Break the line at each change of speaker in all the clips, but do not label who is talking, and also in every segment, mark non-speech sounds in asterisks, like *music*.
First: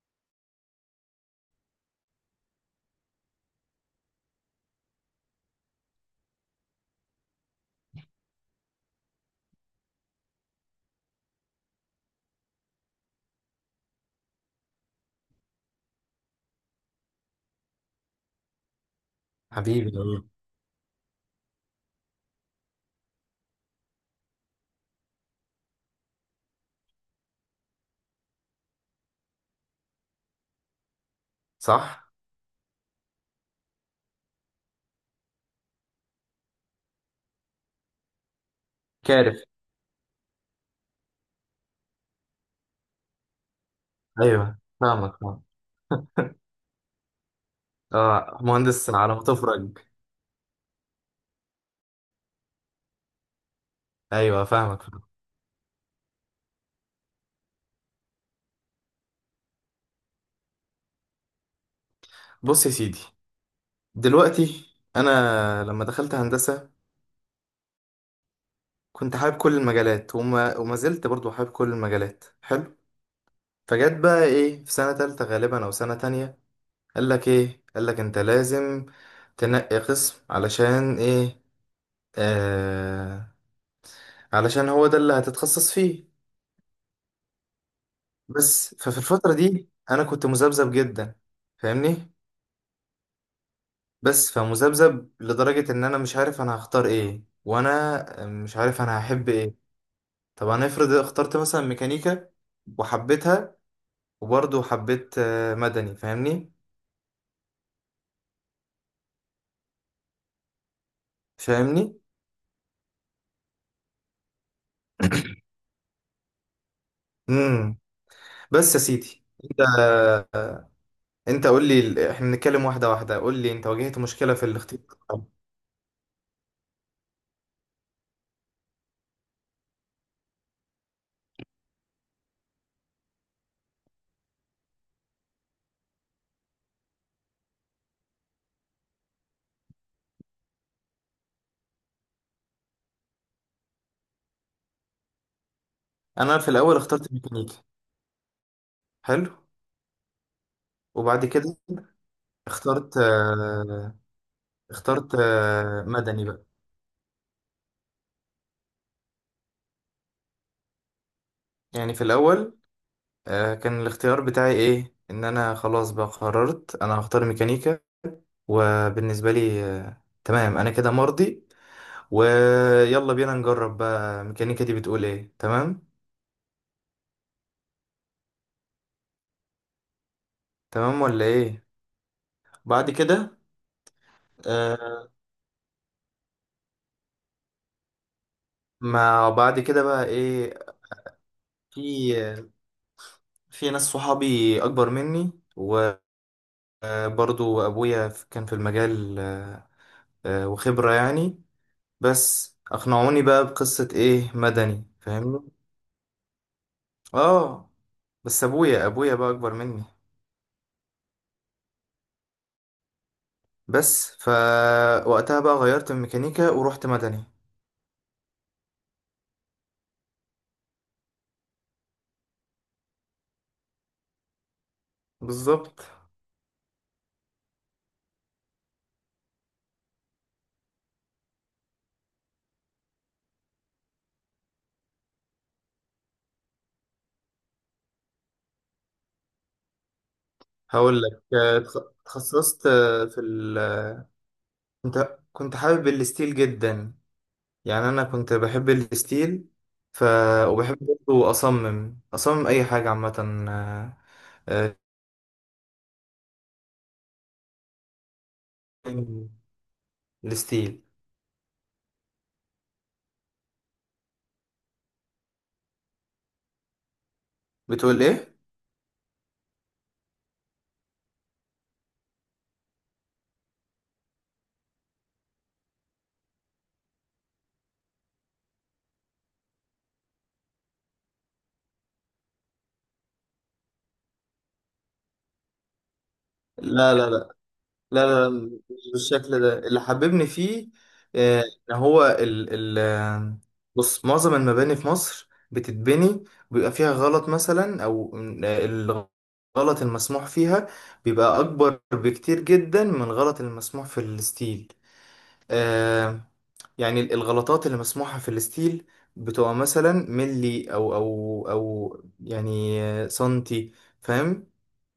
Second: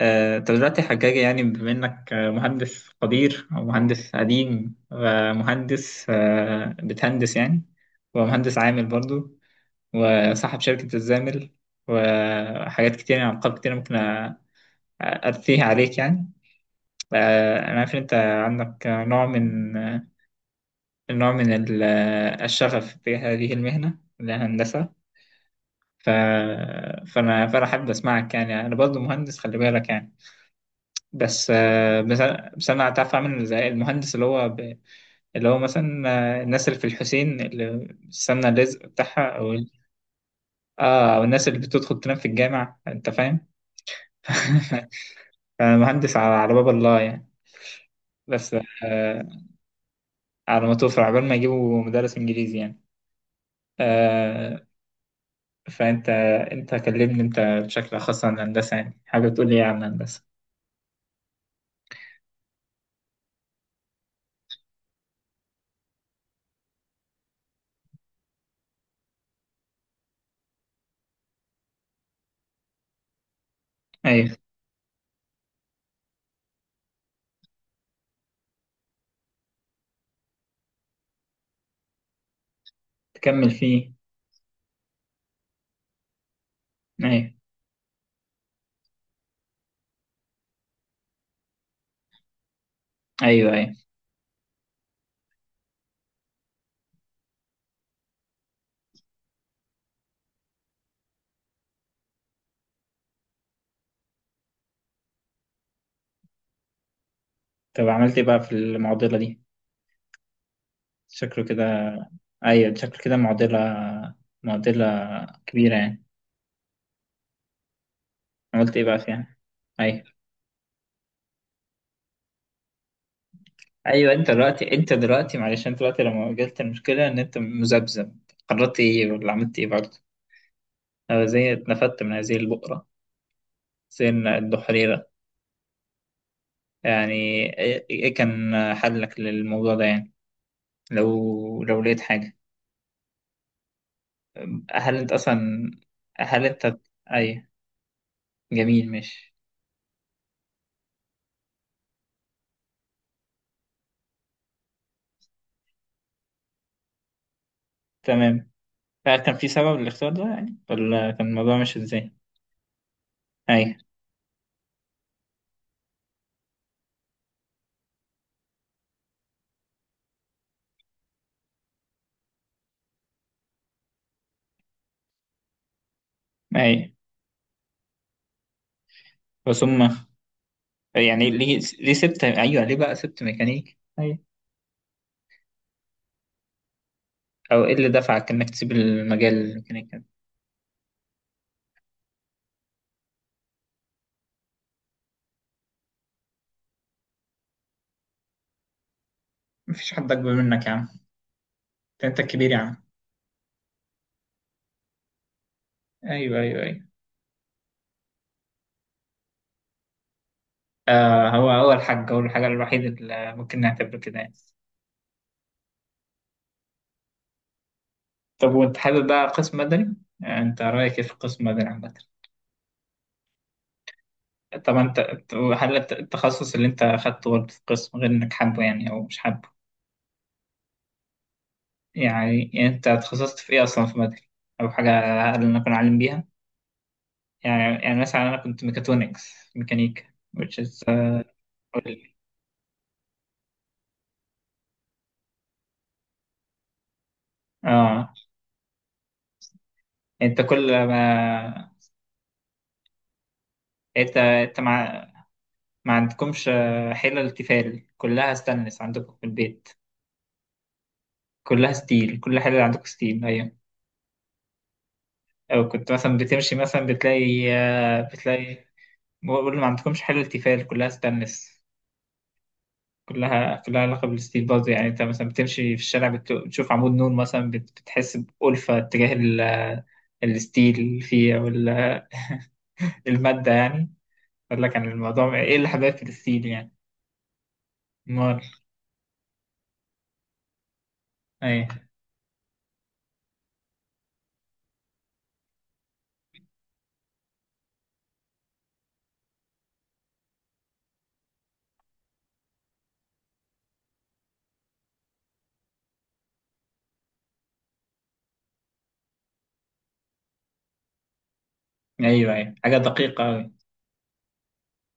طب دلوقتي يا حجاج يعني بما إنك مهندس قدير أو مهندس قديم ومهندس بتهندس يعني ومهندس عامل برضو وصاحب شركة الزامل وحاجات كتير يعني ألقاب كتير ممكن أرثيها عليك يعني. أنا عارف إن أنت عندك نوع من
حبيبي
آه،
والله.
نوع من الشغف تجاه هذه المهنة اللي هي الهندسة. ف... فأنا حابب أسمعك يعني، أنا برضو مهندس، خلي بالك يعني. بس آه،
صح.
بس انا بس أنا هتعرف اعمل زي المهندس اللي هو مثلا الناس اللي في الحسين اللي السمنه الرزق بتاعها،
كارف.
او ال- اه او الناس اللي بتدخل تنام في الجامع، انت فاهم.
ايوه،
*laughs*
فاهمك فاهمك.
أنا مهندس على باب الله يعني.
اه،
بس
مهندس على ما
آه
تفرج.
على ما توفر عقبال ما يجيبوا مدرس انجليزي يعني.
ايوه،
آه
فاهمك فاهمك.
فانت، انت كلمني بشكل خاص عن الهندسه، يعني حاجه تقول لي إيه عن الهندسه.
بص يا سيدي، دلوقتي انا لما دخلت هندسه كنت حابب كل المجالات وما زلت برضو حابب كل المجالات. حلو. فجت بقى
ايوه،
ايه في سنه تالتة غالبا او سنه تانية، قال لك ايه؟ قال لك انت لازم تنقي قسم. علشان ايه؟ آه
تكمل فيه،
علشان هو ده اللي هتتخصص فيه.
ايوه،
بس ففي الفتره دي انا كنت مذبذب جدا، فاهمني؟
ايوه، ايوه.
بس فمذبذب لدرجة ان انا مش عارف انا هختار ايه، وانا مش عارف انا هحب ايه. طب انا افرض اخترت مثلا ميكانيكا وحبيتها، وبرضه حبيت مدني، فاهمني؟
طب عملت ايه بقى في المعضله دي؟ شكله كده.
فاهمني.
ايوه شكله كده، معضلة، معضلة
*clears throat*
كبيرة يعني.
امم بس
عملت
يا
ايه بقى
سيدي،
فيها؟
انت
ايوه،
انت قول لي ال- احنا بنتكلم واحده واحده. قول لي، انت واجهت
ايوه، انت
مشكله في
دلوقتي انت
الاختيار.
دلوقتي معلش انت دلوقتي لما واجهت المشكلة ان انت مذبذب، قررت ايه ولا عملت ايه برضه؟ أنا زي اتنفدت من هذه البؤرة، زي الدحريرة يعني. إيه كان حلك للموضوع ده يعني؟ لو لقيت حاجة. هل انت اصلا
انا
هل
في الاول
انت
اخترت
ايوه،
ميكانيكا.
جميل،
حلو.
ماشي،
وبعد كده اخترت مدني بقى.
تمام. هل كان في سبب للاختيار ده يعني، ولا كان الموضوع مش
يعني في
ازاي؟
الاول
اي،
كان الاختيار بتاعي ايه؟ ان انا خلاص بقى قررت انا هختار ميكانيكا، وبالنسبه لي تمام انا كده مرضي. ويلا بينا نجرب بقى الميكانيكا دي بتقول ايه. تمام،
اي، بس هم
تمام ولا
يعني ليه
ايه.
ليه سبت، ايوه، ليه
بعد
بقى سبت
كده
ميكانيك اي؟
آه،
او ايه اللي دفعك انك تسيب
ما
المجال
بعد كده
الميكانيكي ده؟
بقى ايه، في في ناس صحابي اكبر مني، وبرضو ابويا كان في المجال
مفيش حد اكبر منك يا عم.
وخبره يعني.
أنت الكبير يا
بس
عم.
اقنعوني بقى بقصه ايه، مدني، فاهمني؟
ايوه، ايوه، ايوه.
اه. بس ابويا، ابويا بقى اكبر مني.
هو الحاجه الوحيده اللي ممكن نعتبره
بس
كده يعني.
فوقتها بقى غيرت من ميكانيكا ورحت مدني.
طب وانت حابب بقى قسم مدني؟ انت رايك ايه في قسم مدني عامه؟ طب انت أنت- هل
بالظبط.
الت- التخصص اللي انت اخدته برضه في القسم، غير انك حابه يعني او مش حابه؟ يعني انت اتخصصت في ايه اصلا في مدني؟ او حاجه، هل نكون عالم بيها؟ يعني مثلا أنا كنت ميكاترونكس ميكانيكا which is
هقول لك، آه،
قول
اتخ-
لي.
اتخصصت آه، في ال آه، كنت حابب الستيل جدا. يعني انا
آه،
كنت بحب الستيل. ف
أنت كل
وبحب برضه
ما
اصمم اي حاجه عامه. آه،
أنت أنت
آه،
ما ما عندكمش حلل تيفال كلها ستانلس عندكم في البيت؟
الستيل.
كلها ستيل، كل حلل عندكم ستيل، أيوة. أو كنت مثلا بتمشي، مثلا بتلاقي آه،
بتقول ايه؟
بتلاقي بقول ما عندكمش حلل تيفال كلها ستانلس. كلها علاقة بالستيل برضه يعني. أنت مثلا بتمشي في الشارع، بتشوف عمود نور مثلا، بتحس بألفة تجاه الستيل اللي فيه، أو المادة يعني. قال لك عن الموضوع ايه اللي حبايب فلسطين يعني؟
لا لا لا، لا، لا،
امال.
مش بالشكل ده اللي حببني فيه. آه، ان
ايوه،
هو ال ال آه، بص، معظم المباني في مصر بتتبني بيبقى فيها غلط مثلا، او الغلط المسموح فيها بيبقى اكبر بكتير جدا من غلط المسموح في الستيل. آه يعني الغلطات اللي مسموحة في الستيل بتبقى مثلا ملي أو أو
ايوه، ايوه، حاجة
يعني
دقيقة أوي.
سنتي، فاهم؟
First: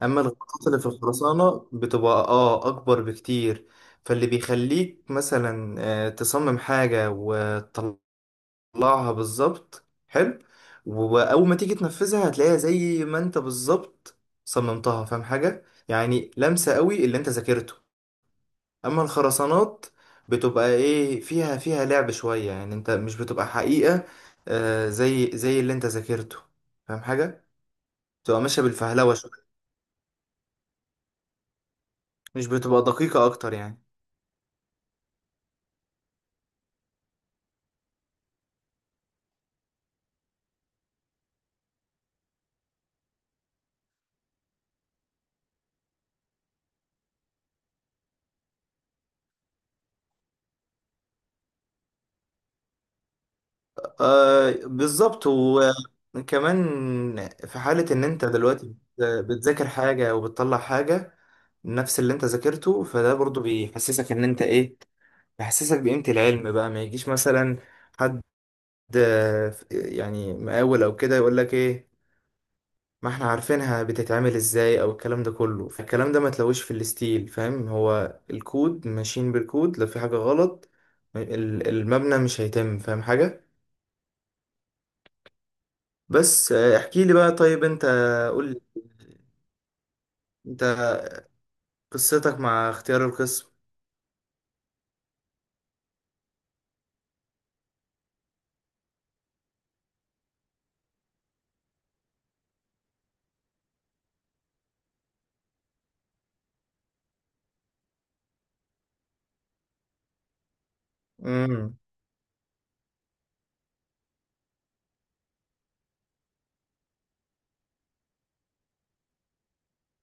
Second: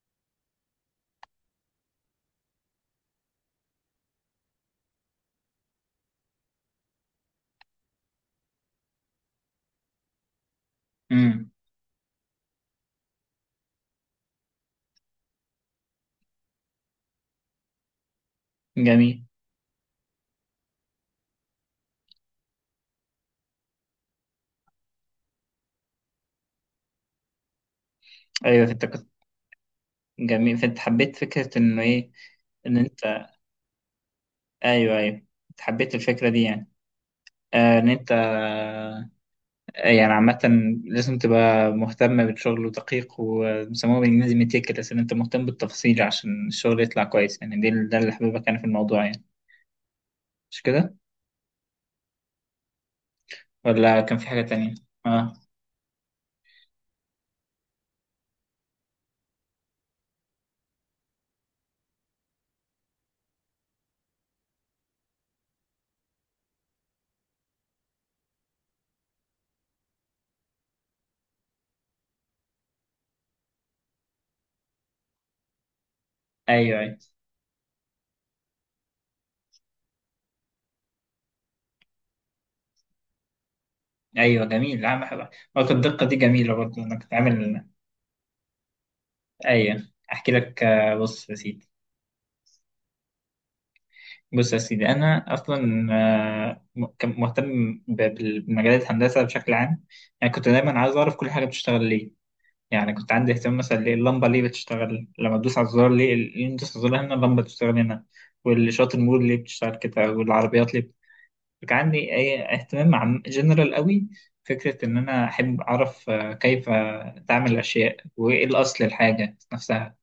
أما الغلطات اللي في الخرسانة بتبقى أكبر بكتير. فاللي بيخليك مثلا تصمم حاجة وتطلعها بالظبط. حلو. وأول
امم
ما تيجي تنفذها هتلاقيها زي ما أنت بالظبط صممتها، فاهم حاجة؟ يعني لمسة قوي اللي أنت ذاكرته. اما
جميل،
الخرسانات بتبقى ايه، فيها لعب شوية، يعني انت مش بتبقى حقيقة زي اللي انت ذاكرته، فاهم حاجة؟ بتبقى ماشية
ايوه فانت كنت،
بالفهلوة شوية،
جميل فانت حبيت فكرة انه ايه؟
مش
ان
بتبقى
انت،
دقيقة اكتر يعني.
ايوه، ايوه، انت حبيت الفكرة دي يعني. آه ان انت آه يعني عامة لازم تبقى مهتم بالشغل ودقيق، وبيسموها بالانجليزي ميتيكلس، ان انت مهتم بالتفاصيل عشان الشغل يطلع كويس يعني، ده اللي حبيبك كان في الموضوع يعني، مش كده؟ ولا كان في حاجة تانية؟
بالظبط.
اه،
وكمان في حالة ان انت دلوقتي بتذاكر حاجة وبتطلع حاجة نفس اللي انت ذاكرته، فده برضو بيحسسك ان انت ايه، بيحسسك بقيمة العلم. بقى ما يجيش مثلا حد، يعني مقاول او كده، يقول لك ايه، ما احنا عارفينها بتتعمل ازاي او الكلام ده كله. فالكلام ده ما تلوش في
ايوه، ايوه،
الستيل، فاهم؟ هو الكود، ماشيين بالكود. لو في حاجة غلط ال- المبنى مش هيتم، فاهم حاجة؟
ايوه، جميل. لا، بحب نقطة الدقة دي،
بس
جميلة برضه. انا
احكي
كنت
لي بقى.
عامل،
طيب انت قول لي
ايوه. احكي لك،
انت
بص يا سيدي
قصتك مع اختيار القسم.
بص يا سيدي انا اصلا كان مهتم بمجالات الهندسة بشكل عام. يعني كنت دايما عايز اعرف كل حاجة بتشتغل ليه. يعني كنت عندي اهتمام مثلا، ليه اللمبة ليه بتشتغل لما تدوس على الزرار، ليه تدوس على الزرار هنا اللمبة بتشتغل هنا، والإشارات المرور ليه بتشتغل كده، والعربيات ليه. كان
امم
عندي أي اهتمام عام جنرال قوي، فكرة إن أنا أحب أعرف كيف تعمل الأشياء، وإيه الأصل الحاجة نفسها.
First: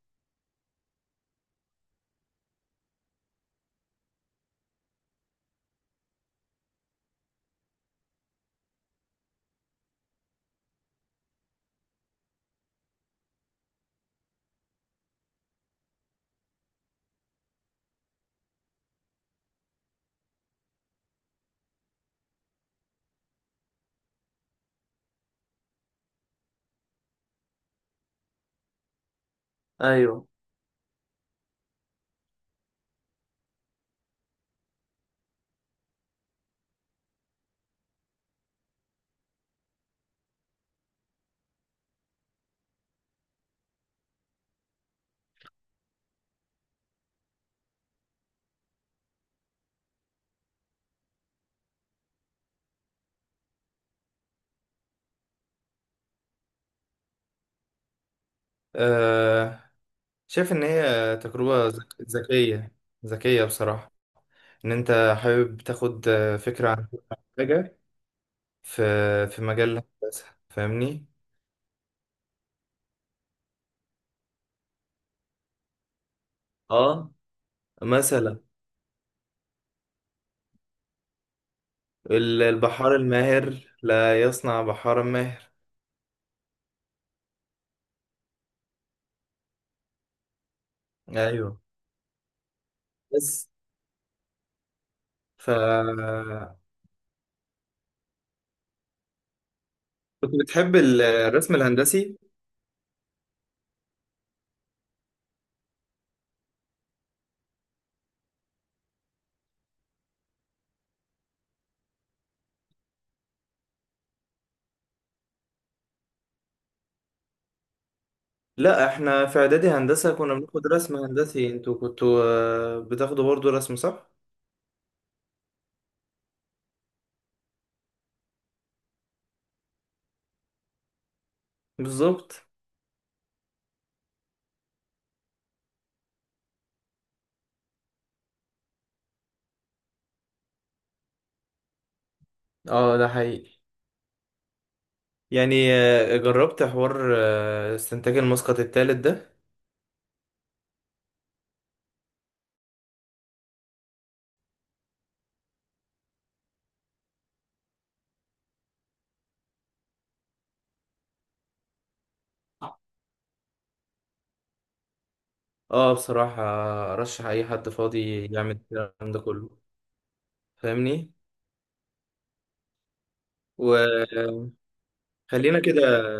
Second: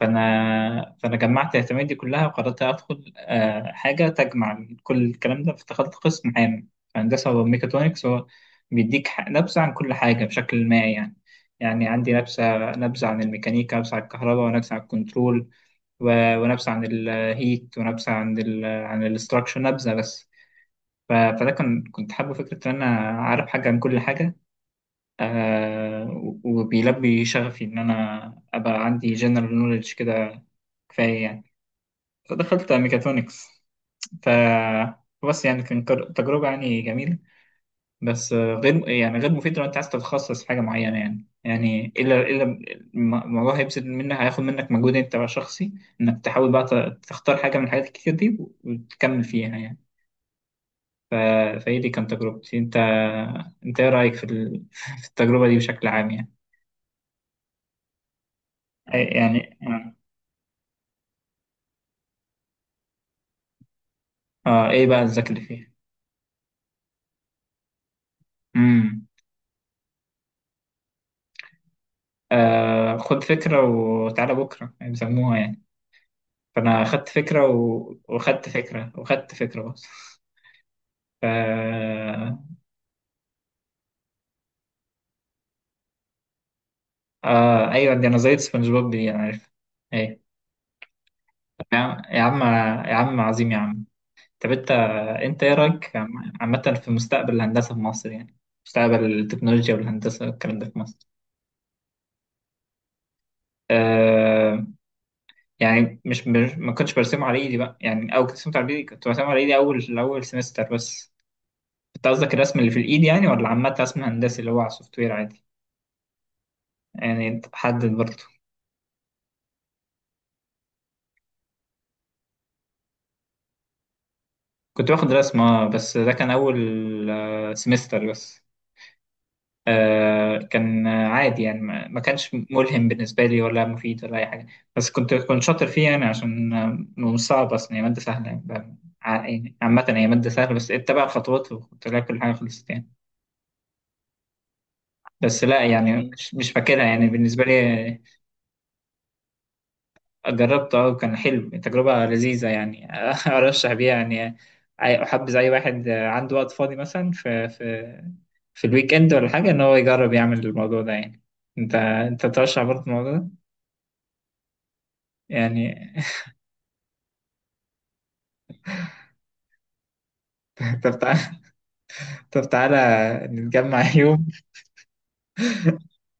فأنا جمعت اهتماماتي دي كلها، وقررت أدخل حاجة تجمع كل الكلام ده، فدخلت قسم عام في هندسة وميكاترونكس. هو بيديك نبذة عن كل حاجة بشكل ما يعني. يعني عندي نبذة عن الميكانيكا، نبذة عن الكهرباء، ونبذة عن الكنترول، ونبذة عن الهيت، ونبذة عن الاستراكشر، نبذة بس. فده كان، كنت حابب فكرة إن أنا عارف حاجة عن كل حاجة. وبيلبي شغفي إن أنا أبقى عندي جنرال نوليدج
ايوه.
كده، كفاية يعني. فدخلت ميكاترونكس. ف بس يعني كان، تجربة يعني جميلة. بس غير يعني، غير مفيدة لو أنت عايز تتخصص في حاجة معينة يعني إلا الموضوع هيبذل منك، هياخد منك مجهود أنت بقى شخصي، إنك تحاول بقى تختار حاجة من الحاجات الكتير دي وتكمل فيها يعني. ف... فهي دي كانت تجربتي. انت ايه رأيك *laughs* في التجربة دي بشكل عام يعني؟ إيه يعني؟
أه،
اه،
شايف ان هي تجربة ذكية. ذكية بصراحة.
اه،
ان
ايه بقى
انت
الذكاء اللي
حابب
فيها؟
تاخد فكرة عن حاجة في
امم
في مجال الهندسة، فاهمني؟
خد فكرة وتعالى بكرة يعني، بيسموها يعني. فانا خدت
اه،
فكرة
مثلا
وخدت فكرة وخدت فكرة بس. ف
ال- البحار الماهر لا يصنع بحارا ماهر.
ايوه، دي انا زيت سبونج بوب دي، انا عارف. ايه
ايوه.
يا عم، يا عم، يا عم،
بس
عظيم يا عم. طب انت
ف
ايه رايك عامة في مستقبل الهندسة في مصر يعني؟ مستقبل التكنولوجيا والهندسة
كنت
والكلام ده
بتحب
في مصر.
ال- الرسم الهندسي؟
آه يعني ما كنتش برسمه على ايدي بقى يعني، او كنت رسمته على ايدي، كنت برسمه على ايدي اول سمستر بس. انت قصدك الرسم اللي في الايد يعني، ولا عامه رسم هندسي اللي هو على السوفت وير عادي؟ يعني حدد برضه.
لا، احنا في اعدادي هندسة كنا بناخد رسم هندسي. انتوا كنتوا بتاخدوا برضو رسم، صح؟
كنت باخد رسم، اه بس ده كان اول سمستر بس. كان عادي يعني، ما كانش
بالظبط.
ملهم بالنسبه لي ولا مفيد ولا اي حاجه. بس كنت شاطر فيه يعني عشان مش صعب اصلا، هي ماده سهله يعني، يعني عامه هي مادة سهلة، بس اتبع الخطوات وكنت لاقي كل حاجة خلصت يعني.
اه، ده حقيقي.
بس لا
يعني
يعني مش
جربت
فاكرها يعني
حوار
بالنسبة لي.
استنتاج المسقط الثالث ده.
جربته، اه كان حلو، تجربة لذيذة يعني. *laughs* أرشح بيها يعني، أحبذ أي واحد عنده وقت فاضي مثلا في الويك إند ولا حاجة، إن هو يجرب يعمل الموضوع ده يعني. أنت ترشح برضه الموضوع ده يعني؟
اه، بصراحة ارشح اي حد فاضي يعمل الكلام ده كله.
*laughs* طب
فاهمني؟
تعالى طب تعالى نتجمع يوم.
وخلينا كده.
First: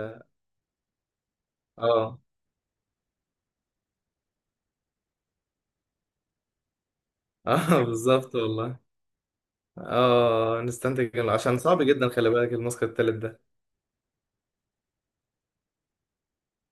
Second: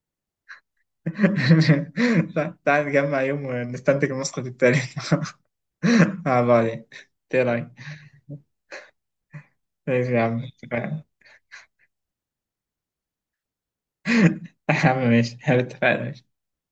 اه.
*laughs* تعالى نتجمع يوم ونستنتج النسخة التانية، *laughs* مع بعض يعني، إيه
*laughs*
رأيك؟
اه، بالظبط والله.
ماشي يا عم،
اه،
اتفقنا.
نستنتج إنه- عشان صعب جدا، خلي بالك الماسك التالت ده.
*laughs* يا عم ماشي، اتفقنا.